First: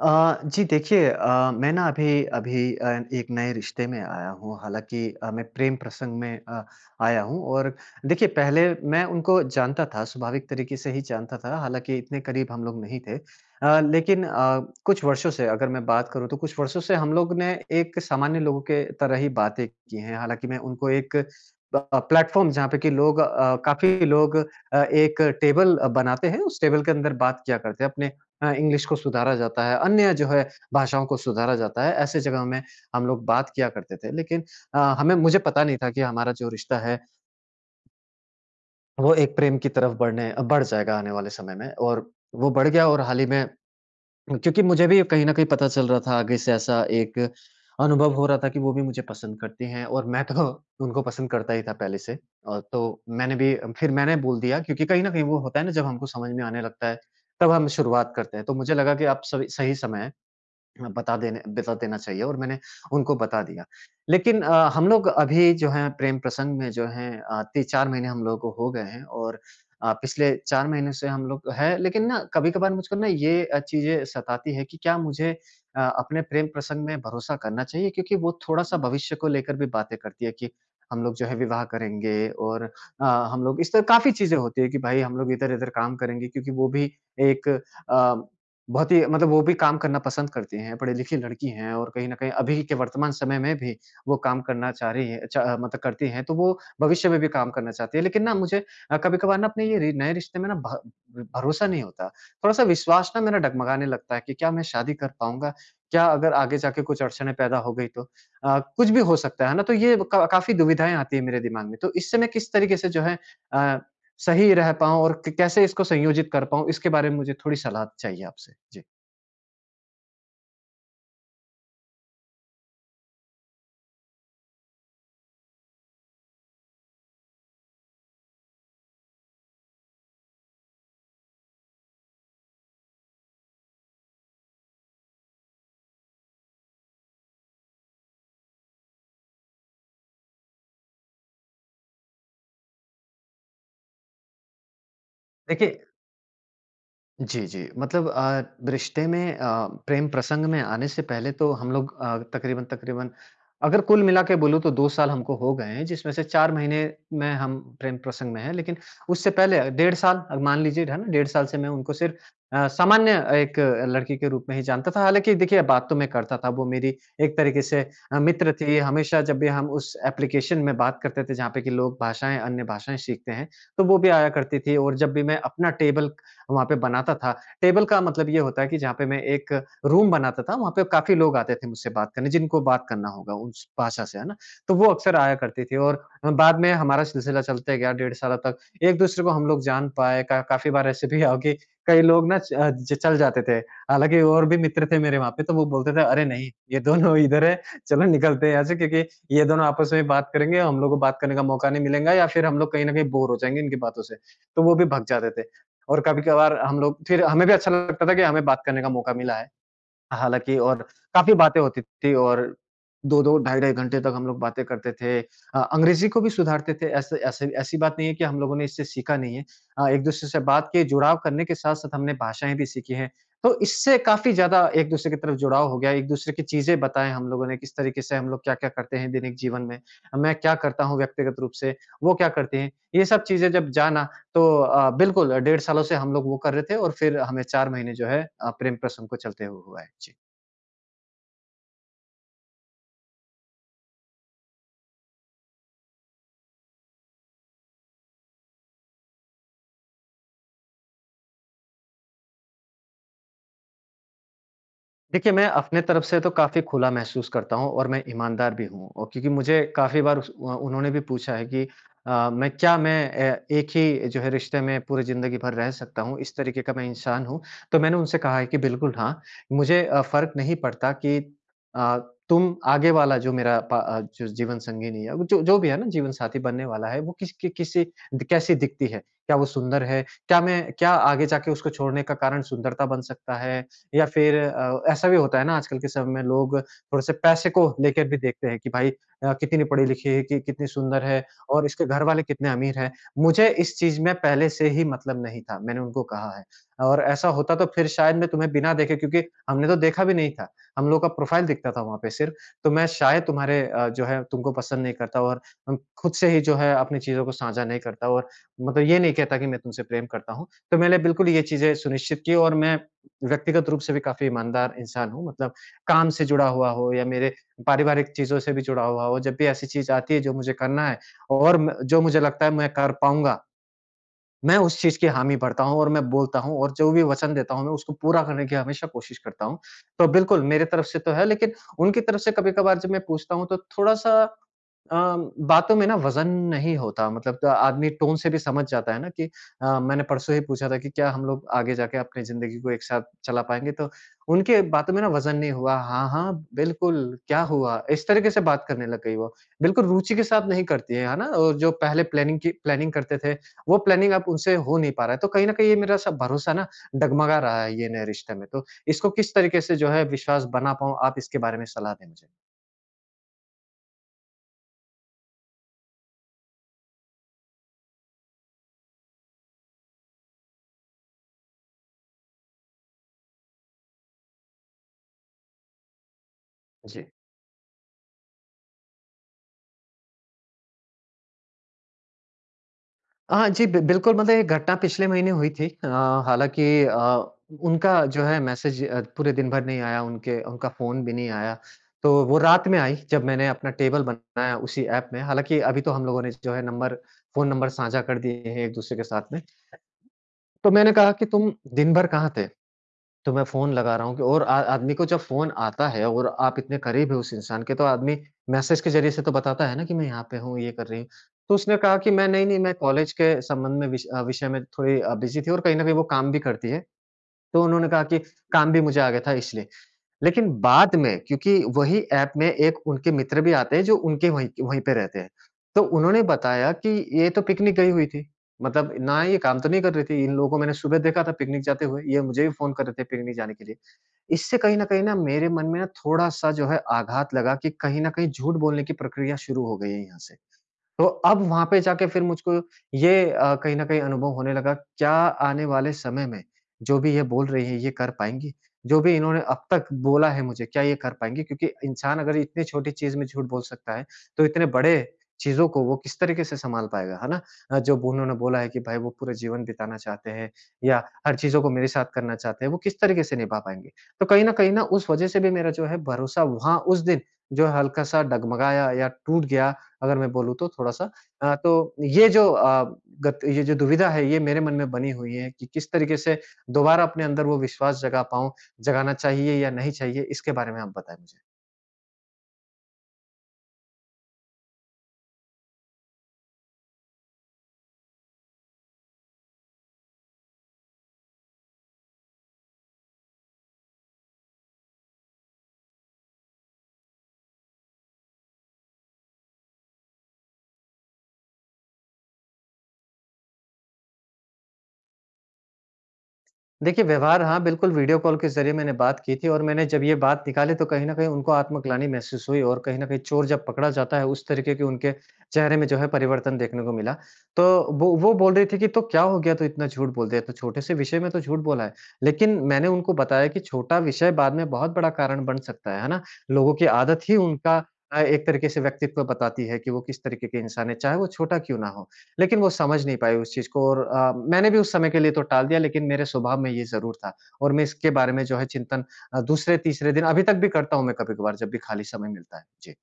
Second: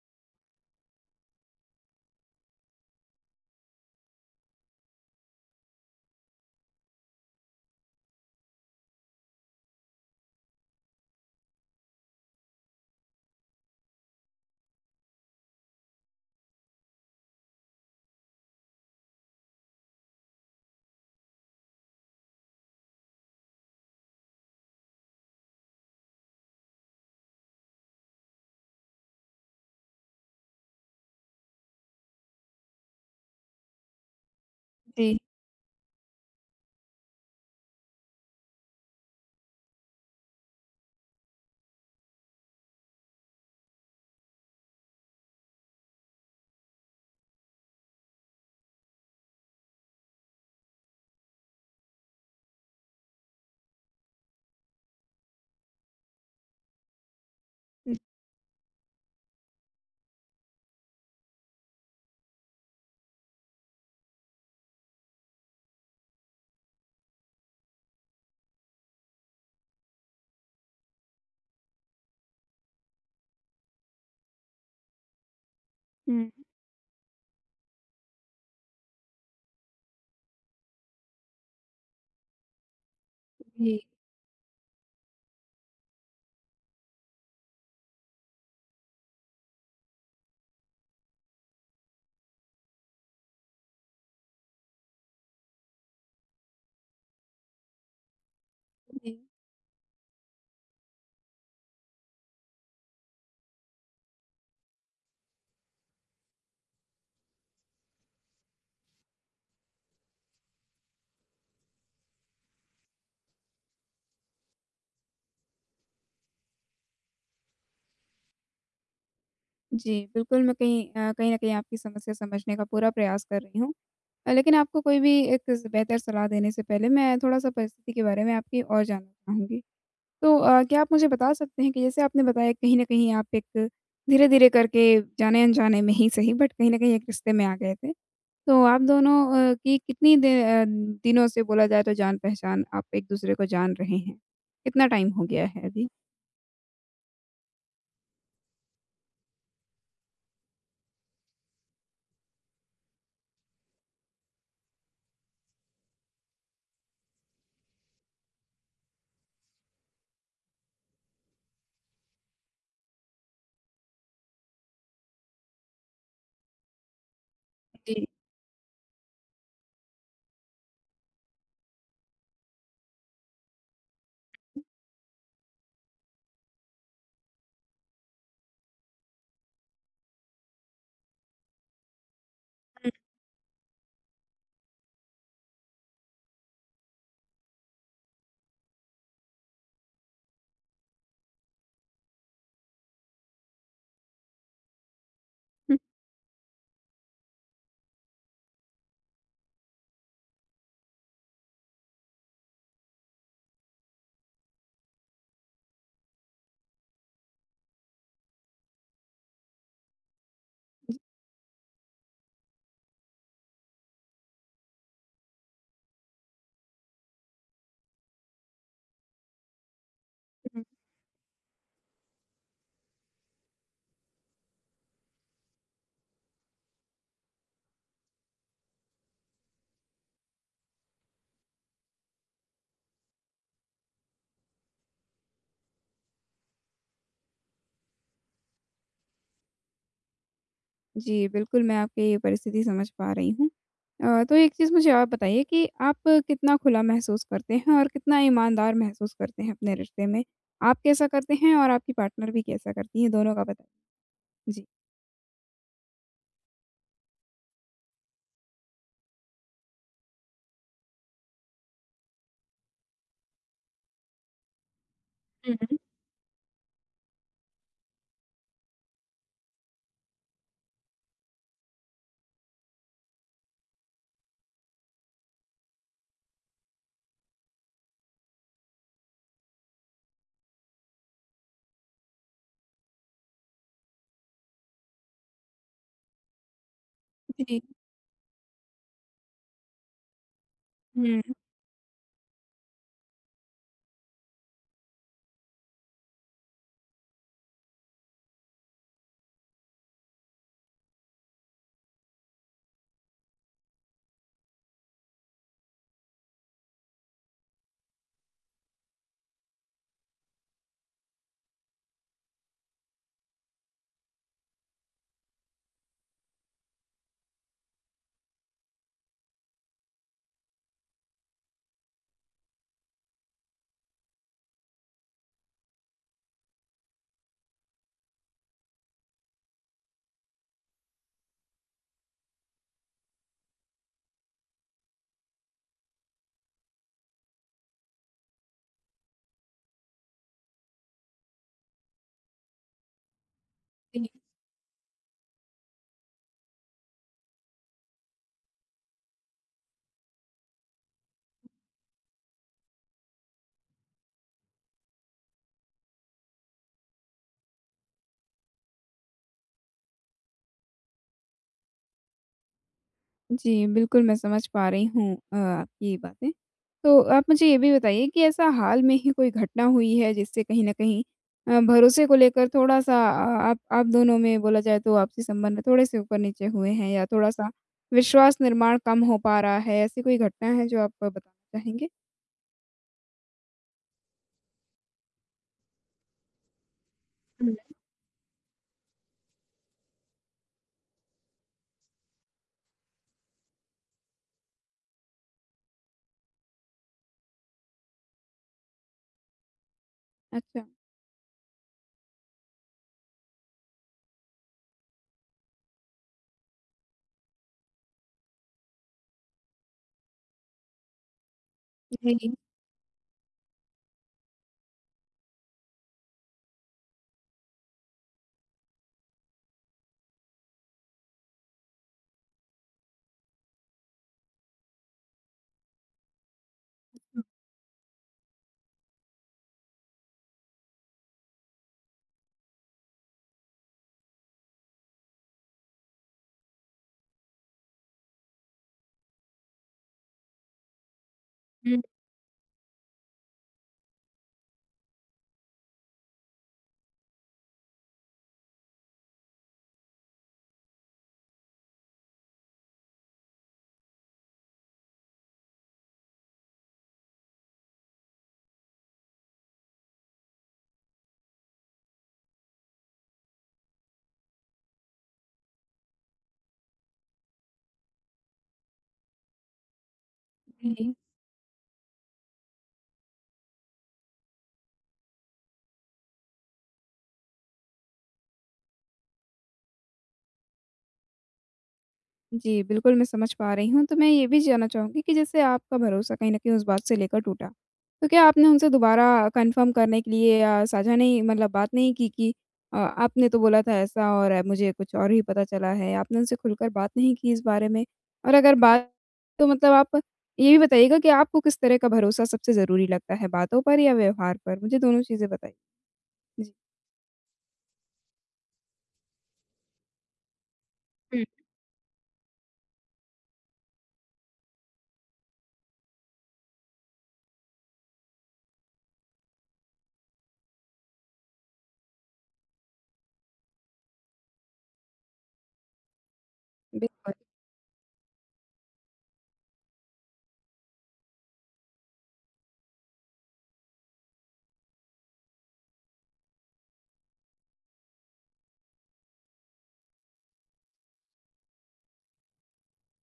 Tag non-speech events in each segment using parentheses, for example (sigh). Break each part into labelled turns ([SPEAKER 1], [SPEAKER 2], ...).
[SPEAKER 1] जी देखिए मैं ना अभी अभी एक नए रिश्ते में आया हूँ। हालाँकि मैं प्रेम प्रसंग में आया हूँ और देखिए पहले मैं उनको जानता था, स्वाभाविक तरीके से ही जानता था, हालाँकि इतने करीब हम लोग नहीं थे। लेकिन कुछ वर्षों से अगर मैं बात करूँ तो कुछ वर्षों से हम लोग ने एक सामान्य लोगों के तरह ही बातें की हैं। हालाँकि मैं उनको एक प प्लेटफ़ॉर्म जहाँ पे कि लोग काफ़ी लोग एक टेबल बनाते हैं, उस टेबल के अंदर बात किया करते हैं, अपने इंग्लिश को सुधारा जाता है, अन्य जो है भाषाओं को सुधारा जाता है, ऐसे जगह में हम लोग बात किया करते थे। लेकिन हमें
[SPEAKER 2] जी।
[SPEAKER 1] मुझे पता नहीं था कि हमारा जो रिश्ता है, वो एक प्रेम की तरफ बढ़ जाएगा आने वाले समय में और वो बढ़ गया और हाल ही में क्योंकि मुझे भी कहीं न कहीं पता चल रहा था आगे से ऐसा एक अनुभव हो रहा था कि वो भी मुझे पसंद करती हैं और मैं तो (laughs) उनको पसंद करता ही था पहले से। और तो मैंने भी फिर मैंने बोल दिया क्योंकि कहीं न कहीं वो होता है ना जब हमको समझ में आने लगता है, तब हम शुरुआत करते हैं। तो मुझे लगा कि अब सही सही समय है हाँ, बता देना चाहिए और मैंने उनको बता दिया। लेकिन हम लोग अभी जो है प्रेम प्रसंग में जो है 3-4 महीने हम लोगों को हो गए हैं और पिछले 4 महीने से हम लोग हैं लेकिन ना कभी-कभार मुझको ना ये चीज़ें सताती है कि क्या मुझे अपने
[SPEAKER 2] हुँ,
[SPEAKER 1] प्रेम प्रसंग में भरोसा करना चाहिए? क्योंकि वो थोड़ा-सा भविष्य को लेकर भी बातें करती है कि हम लोग जो है विवाह करेंगे और अ, हम लोग इस
[SPEAKER 2] जी,
[SPEAKER 1] तरह काफ़ी चीज़ें होती है कि भाई हम लोग इधर-इधर काम करेंगे क्योंकि वो भी एक अ बहुत ही मतलब वो भी काम करना पसंद करती हैं, पढ़ी-लिखी लड़की हैं और कहीं न कहीं अभी के वर्तमान समय में भी वो काम करना चाह रही हैं चा मतलब करती हैं, तो वो भविष्य में भी काम करना चाहती है। लेकिन ना मुझे
[SPEAKER 2] जी।
[SPEAKER 1] कभी-कभार ना अपने ये रि नए रिश्ते में ना भ भरोसा नहीं होता। थोड़ा-सा विश्वास ना मेरा डगमगाने लगता है कि क्या मैं शादी कर पाऊँगा? क्या अगर आगे जाके कुछ अड़चनें पैदा हो गई तो? कुछ भी हो सकता है ना, तो ये क काफ़ी दुविधाएँ आती हैं मेरे दिमाग में। तो इससे मैं किस तरीके से जो है अ, सही रह पाऊँ और क कैसे इसको संयोजित कर पाऊँ, इसके बारे में मुझे थोड़ी सलाह चाहिए आपसे? जी।
[SPEAKER 2] जी, बिल्कुल मैं कहीं न कहीं आपकी समस्या समझने का पूरा प्रयास कर रही हूँ। लेकिन आपको कोई भी एक स बेहतर सलाह देने से पहले मैं थोड़ा-सा परिस्थिति के बारे में आपकी और जानना चाहूँगी। तो क्या आप मुझे बता सकते हैं कि जैसे आपने बताया कहीं न कहीं आप एक धीरे-धीरे करके जाने-अनजाने में ही सही, बट कहीं न कहीं एक रिश्ते में आ गए थे। तो आप दोनों की कितनी दिनों से बोला जाए तो जान-पहचान आप एक-दूसरे को जान रहे हैं? कितना टाइम हो गया है
[SPEAKER 1] देखिए
[SPEAKER 2] अभी?
[SPEAKER 1] जी, जी। मतलब रिश्ते में प्रेम प्रसंग में आने से पहले तो हम लोग तकरीबन-तकरीबन अगर कुल मिला के बोलूँ तो 2 साल हमको हो गए हैं, जिसमें से 4 महीने में हम प्रेम प्रसंग में हैं। लेकिन उससे पहले 1.5 साल अब मान लीजिए है ना, 1.5 साल से मैं उनको सिर्फ़ सामान्य एक लड़की के रूप में ही जानता था। हालाँकि देखिए बात तो मैं करता था, वो मेरी एक तरीके से
[SPEAKER 2] जी।
[SPEAKER 1] मित्र थी। हमेशा जब भी हम उस एप्लीकेशन में बात करते थे जहाँ पे कि लोग भाषाएँ, अन्य भाषाएँ सीखते हैं, तो वो भी आया करती थी और जब भी मैं अपना टेबल वहाँ पे बनाता था। टेबल का मतलब ये होता है कि जहाँ पे मैं एक रूम बनाता था, वहाँ पे काफ़ी लोग आते थे मुझसे बात करने, जिनको बात करना होगा उस भाषा से, है ना? तो वो अक्सर आया करती थी और बाद में हमारा सिलसिला चलते गया 1.5 साल तक। एक-दूसरे को हम लोग जान पाए, का काफ़ी बार ऐसे भी आओ कि कई लोग ना च अ, ज चल जाते थे। हालाँकि और भी मित्र थे मेरे वहाँ पे, तो वो बोलते थे,
[SPEAKER 2] (laughs)
[SPEAKER 1] "अरे नहीं, ये दोनों इधर है, चलो निकलते हैं यहाँ से क्योंकि ये दोनों आपस में बात करेंगे, हम लोग को बात करने का मौका नहीं मिलेगा या फिर हम लोग कहीं न कहीं बोर हो जाएँगे इनकी बातों से।" तो वो भी भग जाते थे। और कभी-कभार हम लोग फिर हमें भी अच्छा लगता था कि हमें बात करने का मौका मिला है। हालाँकि और काफ़ी बातें होती थी और 2-2 ढाई-ढाई घंटे तक हम लोग बातें करते थे। अंग्रेज़ी को भी सुधारते थे ऐसे ऐसे ऐसी बात नहीं है कि हम लोगों ने इससे सीखा नहीं है। एक-दूसरे से बात की, जुड़ाव करने के साथ-साथ हमने भाषाएँ भी सीखी हैं। तो इससे काफ़ी ज़्यादा एक-दूसरे की तरफ जुड़ाव हो गया, एक-दूसरे की चीज़ें बताएँ हम लोगों ने, किस तरीके से हम लोग क्या-क्या करते हैं दैनिक जीवन में, मैं क्या करता हूँ व्यक्तिगत रूप से, वो क्या करते हैं। ये सब चीज़ें जब जाना तो बिल्कुल 1.5 सालों से हम लोग वो कर रहे थे और फिर हमें 4 महीने जो है प्रेम प्रसंग को चलते हुए हुआ है। जी।
[SPEAKER 2] जी, बिल्कुल, मैं आपकी ये परिस्थिति समझ पा रही हूँ। तो एक चीज़ मुझे और बताइए कि आप कितना खुला महसूस करते हैं और कितना ईमानदार महसूस करते हैं अपने रिश्ते में? आप कैसा करते हैं और आपकी पार्टनर भी कैसा करती हैं? दोनों का बताइए। जी।
[SPEAKER 1] देखिए, मैं अपने तरफ से तो काफ़ी खुला महसूस करता हूँ और मैं ईमानदार भी हूँ और क्योंकि मुझे काफ़ी बार उन्होंने भी पूछा है कि मैं क्या मैं एक ही जो है रिश्ते में पूरी ज़िंदगी भर
[SPEAKER 2] हुँ,
[SPEAKER 1] रह
[SPEAKER 2] हुँ।
[SPEAKER 1] सकता हूँ? इस तरीके का मैं इंसान हूँ। तो मैंने उनसे कहा है कि बिल्कुल हाँ, मुझे फ़र्क नहीं पड़ता कि अ, तुम आगे वाला जो मेरा जो जीवन संगिनी है, जो जो भी है ना जीवन साथी बनने वाला है, वो किस कि किसी कैसी दिखती है? क्या वो सुंदर है? क्या आगे जाके उसको छोड़ने का कारण सुंदरता बन सकता है? या फिर ऐसा भी होता है ना आजकल के समय में लोग थोड़े-से पैसे
[SPEAKER 2] जी।
[SPEAKER 1] को लेकर भी देखते हैं कि भाई कितनी पढ़ी-लिखी है, कि कितनी सुंदर
[SPEAKER 2] हुँ।
[SPEAKER 1] है और इसके घरवाले कितने अमीर हैं। मुझे इस चीज़ में पहले से ही मतलब नहीं था, मैंने उनको कहा है और ऐसा होता तो फिर शायद मैं तुम्हें बिना देखे क्योंकि हमने तो देखा भी नहीं था, हम लोग का प्रोफ़ाइल दिखता था वहाँ पे सिर्फ़, तो मैं शायद तुम्हारे जो है तुमको पसंद नहीं करता और हम खुद से ही जो है अपनी चीज़ों को साझा नहीं करता और मतलब ये नहीं कहता कि मैं तुमसे प्रेम करता हूँ। तो मैंने बिल्कुल ये चीज़ें सुनिश्चित की और मैं व्यक्तिगत रूप से भी काफ़ी ईमानदार इंसान हूँ मतलब काम से जुड़ा हुआ हो या मेरे पारिवारिक चीज़ों से भी जुड़ा हुआ हो, जब भी ऐसी चीज़ आती है जो मुझे करना है और म जो मुझे लगता है मैं कर पाऊँगा, मैं उस चीज़ की हामी भरता हूँ और मैं बोलता हूँ और जो भी वचन देता हूँ मैं उसको पूरा करने की हमेशा कोशिश करता हूँ। तो बिल्कुल मेरी तरफ से तो है लेकिन उनकी तरफ से कभी-कभार जब मैं पूछता हूँ तो थोड़ा-सा बातों में ना वज़न नहीं होता मतलब आदमी टोन से भी समझ जाता है ना कि मैंने परसों ही पूछा था कि क्या हम लोग आगे जाके अपनी ज़िंदगी को एक साथ चला पाएँगे? तो उनके बातों में ना वज़न नहीं हुआ, हाँ, हाँ, बिल्कुल, क्या हुआ? इस तरीके से बात करने लग गई वो। बिल्कुल रुचि के साथ नहीं करती है ना? और जो पहले प्लानिंग करते थे, वो प्लानिंग अब उनसे हो नहीं पा रहा है। तो कहीं न कहीं ये मेरा सब भरोसा ना डगमगा रहा है ये नए रिश्ते में। तो इसको किस तरीके से जो है विश्वास बना पाऊँ, आप इसके बारे में सलाह दें मुझे?
[SPEAKER 2] जी, बिल्कुल मैं समझ पा रही हूँ आपकी बातें। तो आप मुझे ये भी बताइए कि ऐसा हाल में ही कोई घटना हुई है जिससे कहीं न कहीं भरोसे को लेकर थोड़ा-सा आप दोनों में बोला जाए तो आपसी संबंध में थोड़े-से ऊपर-नीचे हुए हैं
[SPEAKER 1] जी।
[SPEAKER 2] या थोड़ा-सा विश्वास निर्माण कम हो पा रहा है? ऐसी कोई घटना है जो आप बताना चाहेंगे?
[SPEAKER 1] हाँ जी, बि बिल्कुल मतलब ये घटना पिछले महीने हुई थी। हालाँकि
[SPEAKER 2] हुँ।
[SPEAKER 1] उनका जो है मैसेज पूरे दिन भर नहीं आया, उनके उनका फ़ोन भी नहीं आया। तो वो रात में आई जब मैंने अपना टेबल बनाया उसी ऐप में। हालाँकि अभी तो हम लोगों ने जो है नंबर फ़ोन नंबर साझा कर दिए हैं एक-दूसरे के साथ में।
[SPEAKER 2] अच्छा।
[SPEAKER 1] तो मैंने कहा कि तुम दिन भर कहाँ थे? तो मैं फ़ोन लगा रहा हूँ कि और आ आदमी को जब फ़ोन आता है और आप इतने करीब हैं उस इंसान के, तो आदमी मैसेज के ज़रिए से तो बताता है ना कि मैं यहाँ पे हूँ, ये कर रही हूँ। तो उसने कहा कि मैं
[SPEAKER 2] जी,
[SPEAKER 1] नहीं, नहीं मैं कॉलेज के संबंध में विष अ, विषय में थोड़ी बिज़ी थी और कहीं न कहीं वो काम भी करती है। तो उन्होंने कहा कि काम भी मुझे आ गया था इसलिए। लेकिन बाद में क्योंकि वही ऐप में एक उनके मित्र भी आते हैं जो उनके वहीं वहीं पे रहते हैं। तो उन्होंने बताया कि ये तो पिकनिक गई हुई थी। मतलब ना ये काम तो नहीं कर रही थी। इन लोगों को मैंने सुबह देखा था पिकनिक जाते हुए। ये मुझे भी फ़ोन कर रहे थे पिकनिक जाने के लिए। इससे कहीं न कहीं ना मेरे मन में ना थोड़ा-सा जो है आघात लगा कि कहीं न कहीं झूठ बोलने की प्रक्रिया शुरू हो गई है यहाँ से। तो अब वहाँ पे
[SPEAKER 2] हुँ,
[SPEAKER 1] जाके फिर मुझको ये कहीं न कहीं अनुभव होने लगा, क्या आने वाले समय में जो भी ये बोल रही है, ये कर पाएँगी? जो भी इन्होंने अब तक बोला है मुझे, क्या ये कर पाएँगी? क्योंकि इंसान अगर इतनी छोटी चीज़ में झूठ बोल सकता है, तो इतने बड़े चीज़ों को वो किस तरीके से सँभाल पाएगा, है ना? जो उन्होंने बोला है कि भाई वो पूरा जीवन बिताना चाहते हैं या हर चीज़ों को मेरे साथ करना चाहते हैं, वो किस तरीके से निभा पाएँगे? तो कहीं न कहीं ना उस वज़ह से भी मेरा जो है भरोसा वहाँ उस दिन जो है हल्का-सा डगमगाया या टूट गया अगर मैं बोलूँ तो
[SPEAKER 2] जी।
[SPEAKER 1] थोड़ा-सा। तो ये जो गत ये जो दुविधा है ये मेरे मन में बनी हुई है कि किस तरीके से दोबारा अपने अंदर वो विश्वास जगा पाऊँ, जगाना चाहिए या नहीं चाहिए? इसके बारे में आप बताएँ मुझे।
[SPEAKER 2] जी, बिल्कुल मैं समझ पा रही हूँ। तो मैं ये भी जानना चाहूँगी कि जैसे आपका भरोसा कहीं न कहीं उस बात से लेकर टूटा, तो क्या आपने उनसे दोबारा कन्फर्म करने के लिए या साझा नहीं, मतलब बात नहीं की कि आपने तो बोला था ऐसा और मुझे कुछ और ही पता चला है? आपने उनसे खुलकर बात नहीं की इस बारे में? और अगर बात, तो मतलब आप ये भी बताइएगा कि आपको किस तरह का भरोसा सबसे ज़रूरी लगता है, बातों पर या व्यवहार पर? मुझे दोनों चीज़ें बताइए। जी,
[SPEAKER 1] देखिए, व्यवहार हाँ, बिल्कुल वीडियो कॉल के ज़रिए मैंने बात की थी और मैंने जब ये बात निकाली तो कहीं न
[SPEAKER 2] हुँ।
[SPEAKER 1] कहीं उनको आत्मग्लानि महसूस हुई और कहीं न कहीं चोर जब पकड़ा जाता है उस तरीके के उनके चेहरे में जो है परिवर्तन देखने को मिला। तो वो बोल रही थी कि तो क्या हो गया तू इतना झूठ बोल दिया, तो छोटे से विषय में तो झूठ बोला है। लेकिन मैंने उनको बताया कि छोटा विषय बाद में बहुत बड़ा कारण बन सकता है ना? लोगों की
[SPEAKER 2] बिल्कुल।
[SPEAKER 1] आदत ही उनका एक तरीके से व्यक्तित्व बताती है कि वो किस तरीके के इंसान है, चाहे वो छोटा क्यों ना हो। लेकिन वो समझ नहीं पाई उस चीज़ को और मैंने भी उस समय के लिए तो टाल दिया लेकिन मेरे स्वभाव में ये ज़रूर था और मैं इसके बारे में जो है चिंतन दूसरे-तीसरे दिन अभी तक भी करता हूँ मैं कभी-कभार जब भी खाली समय मिलता है। जी।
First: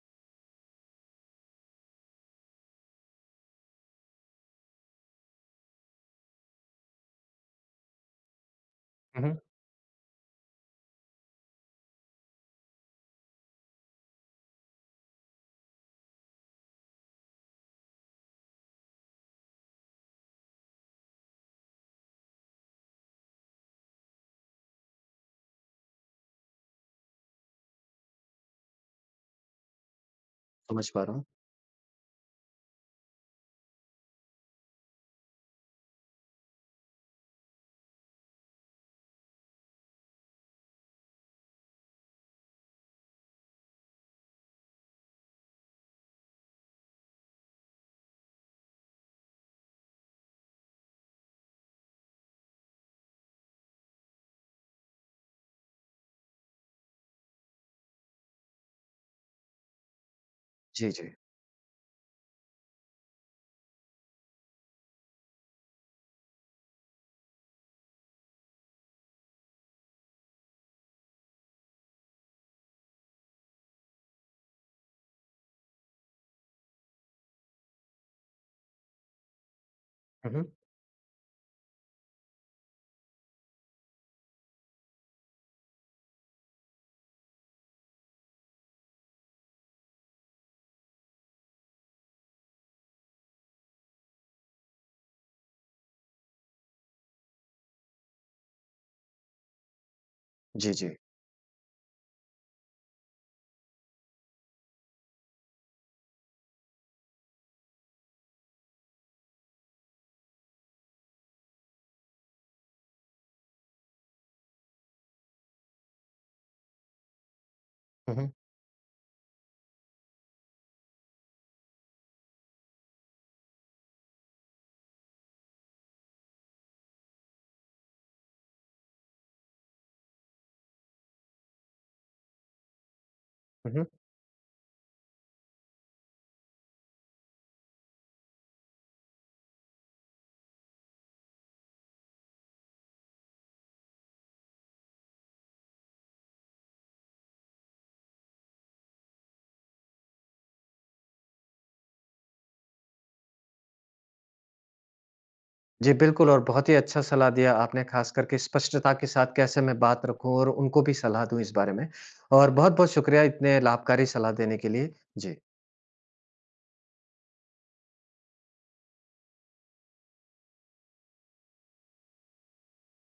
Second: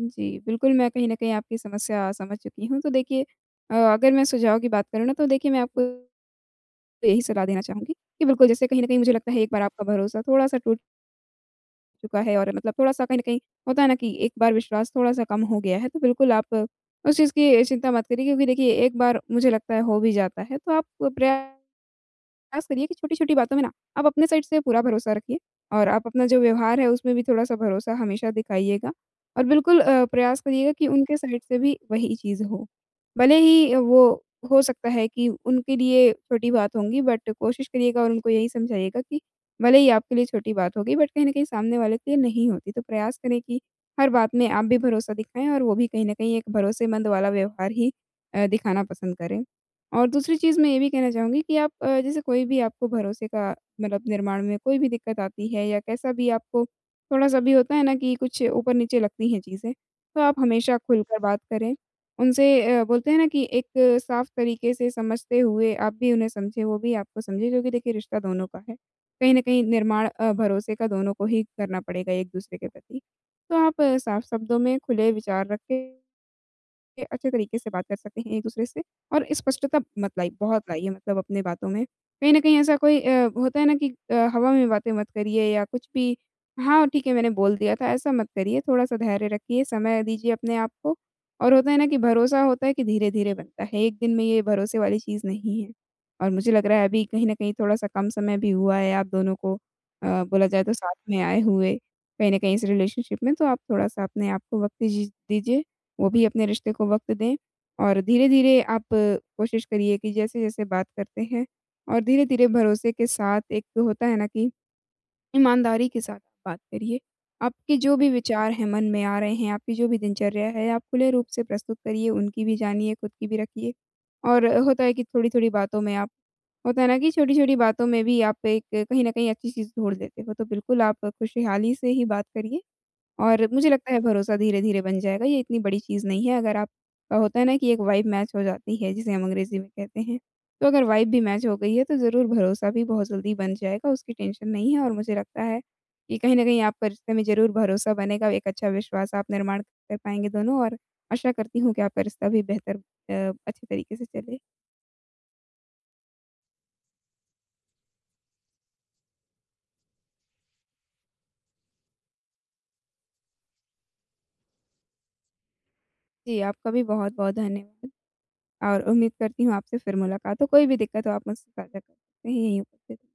[SPEAKER 2] जी, बिल्कुल, मैं कहीं न कहीं आपकी समस्या समझ चुकी हूँ। तो देखिए, अगर मैं सुझाव की बात करूँ ना, तो देखिए मैं आपको यही सलाह देना चाहूँगी कि बिल्कुल, जैसे कहीं न कहीं मुझे
[SPEAKER 1] हुँ,
[SPEAKER 2] लगता है
[SPEAKER 1] हुँ।
[SPEAKER 2] एक बार आपका भरोसा थोड़ा-सा टूट चुका है, और मतलब थोड़ा-सा कहीं न कहीं होता है ना कि एक बार विश्वास थोड़ा-सा कम हो गया है, तो बिल्कुल आप उस चीज़ की चिंता मत करिए, क्योंकि देखिए एक बार मुझे लगता है हो भी जाता है, तो आप प्रयास करिए कि छोटी-छोटी बातों में ना आप अपने साइड से पूरा भरोसा रखिए, और आप अपना जो व्यवहार है उसमें भी थोड़ा-सा भरोसा हमेशा दिखाइएगा और बिल्कुल प्रयास करिएगा कि
[SPEAKER 1] समझ पा रहा
[SPEAKER 2] उनके
[SPEAKER 1] हूँ।
[SPEAKER 2] साइड से भी वही चीज़ हो। भले ही वो, हो सकता है कि उनके लिए छोटी बात होंगी, बट कोशिश करिएगा और उनको यही समझाइएगा कि भले ही आपके लिए छोटी बात होगी, बट कहीं न कहीं सामने वाले के लिए नहीं होती। तो प्रयास करें कि हर बात में आप भी भरोसा दिखाएँ और वो भी कहीं न कहीं एक भरोसेमंद वाला व्यवहार ही दिखाना पसंद करें। और दूसरी चीज़ मैं ये भी कहना चाहूँगी कि आप जैसे कोई भी आपको भरोसे का मतलब निर्माण में कोई भी दिक्कत आती है, या कैसा भी आपको थोड़ा-सा भी होता है ना कि कुछ ऊपर-नीचे लगती हैं चीज़ें, तो आप हमेशा
[SPEAKER 1] जी, जी।
[SPEAKER 2] खुलकर बात करें। उनसे बोलते हैं ना कि एक साफ तरीके से समझते हुए आप भी उन्हें समझें, वो भी आपको समझें, क्योंकि देखिए रिश्ता दोनों का है। कहीं न कहीं निर्माण भरोसे का दोनों को ही करना पड़ेगा एक-दूसरे के प्रति। तो आप साफ शब्दों में खुले विचार रखें, ये अच्छे तरीके से बात कर सकते हैं एक-दूसरे से। और स्पष्टता मत लाई
[SPEAKER 1] हुँ, हुँ।
[SPEAKER 2] बहुत लाइए, मतलब अपने बातों में। कहीं न कहीं ऐसा कोई होता है ना कि हवा में बातें मत करिए, या कुछ भी हाँ, ठीक है मैंने बोल दिया था, ऐसा मत करिए। थोड़ा-सा धैर्य रखिए, समय दीजिए अपने आप को, और होता है ना कि भरोसा होता है कि धीरे-धीरे बनता है, एक दिन में ये भरोसे वाली चीज़ नहीं है। और मुझे लग रहा है अभी कहीं न कहीं थोड़ा-सा कम समय भी हुआ है आप दोनों को बोला जाए
[SPEAKER 1] जी,
[SPEAKER 2] तो साथ
[SPEAKER 1] जी।
[SPEAKER 2] में आए हुए, कहीं न कहीं इस रिलेशनशिप में, तो आप थोड़ा-सा अपने आप को वक़्त दीजिए। वो भी अपने रिश्ते को वक़्त दें और धीरे-धीरे आप कोशिश करिए कि जैसे-जैसे बात करते हैं और धीरे-धीरे भरोसे के साथ एक होता है ना कि ईमानदारी के साथ आप बात करिए। आपके जो भी
[SPEAKER 1] हुँ, हुँ।
[SPEAKER 2] विचार हैं मन में आ रहे हैं, आपकी जो भी दिनचर्या है, आप खुले रूप से प्रस्तुत करिए, उनकी भी जानिए, खुद की भी रखिए। और होता है कि थोड़ी-थोड़ी बातों में आप होता है ना कि छोटी-छोटी बातों में भी आप एक कहीं न कहीं अच्छी चीज़ ढूँढ लेते हो, तो बिल्कुल आप खुशहाली से ही बात करिए। और मुझे
[SPEAKER 1] हुँ, हुँ।
[SPEAKER 2] लगता है भरोसा धीरे-धीरे बन जाएगा, ये इतनी बड़ी चीज़ नहीं है, अगर आपका होता है ना कि एक वाइब मैच हो जाती है, जिसे हम अंग्रेज़ी में कहते हैं। तो अगर वाइब भी मैच हो गई है तो ज़रूर भरोसा भी बहुत जल्दी बन जाएगा, उसकी टेंशन नहीं है, और मुझे लगता है कि कहीं न कहीं आपका रिश्ते में ज़रूर भरोसा बनेगा, एक अच्छा विश्वास आप निर्माण कर पाएँगे दोनों, और आशा करती हूँ कि आपका रिश्ता भी बेहतर अच्छे तरीके से चले।
[SPEAKER 1] जी, बिल्कुल और बहुत ही अच्छा सलाह दिया आपने ख़ास करके स्पष्टता के साथ कैसे मैं बात रखूँ और उनको भी सलाह दूँ इस बारे में और बहुत-बहुत शुक्रिया इतने लाभकारी सलाह देने के लिए। जी।
[SPEAKER 2] जी, आपका भी बहुत-बहुत धन्यवाद और उम्मीद करती हूँ आपसे फिर मुलाकात हो, कोई भी दिक्कत हो आप मुझसे साझा कर सकते हैं, यहीं उपस्थित हूँ।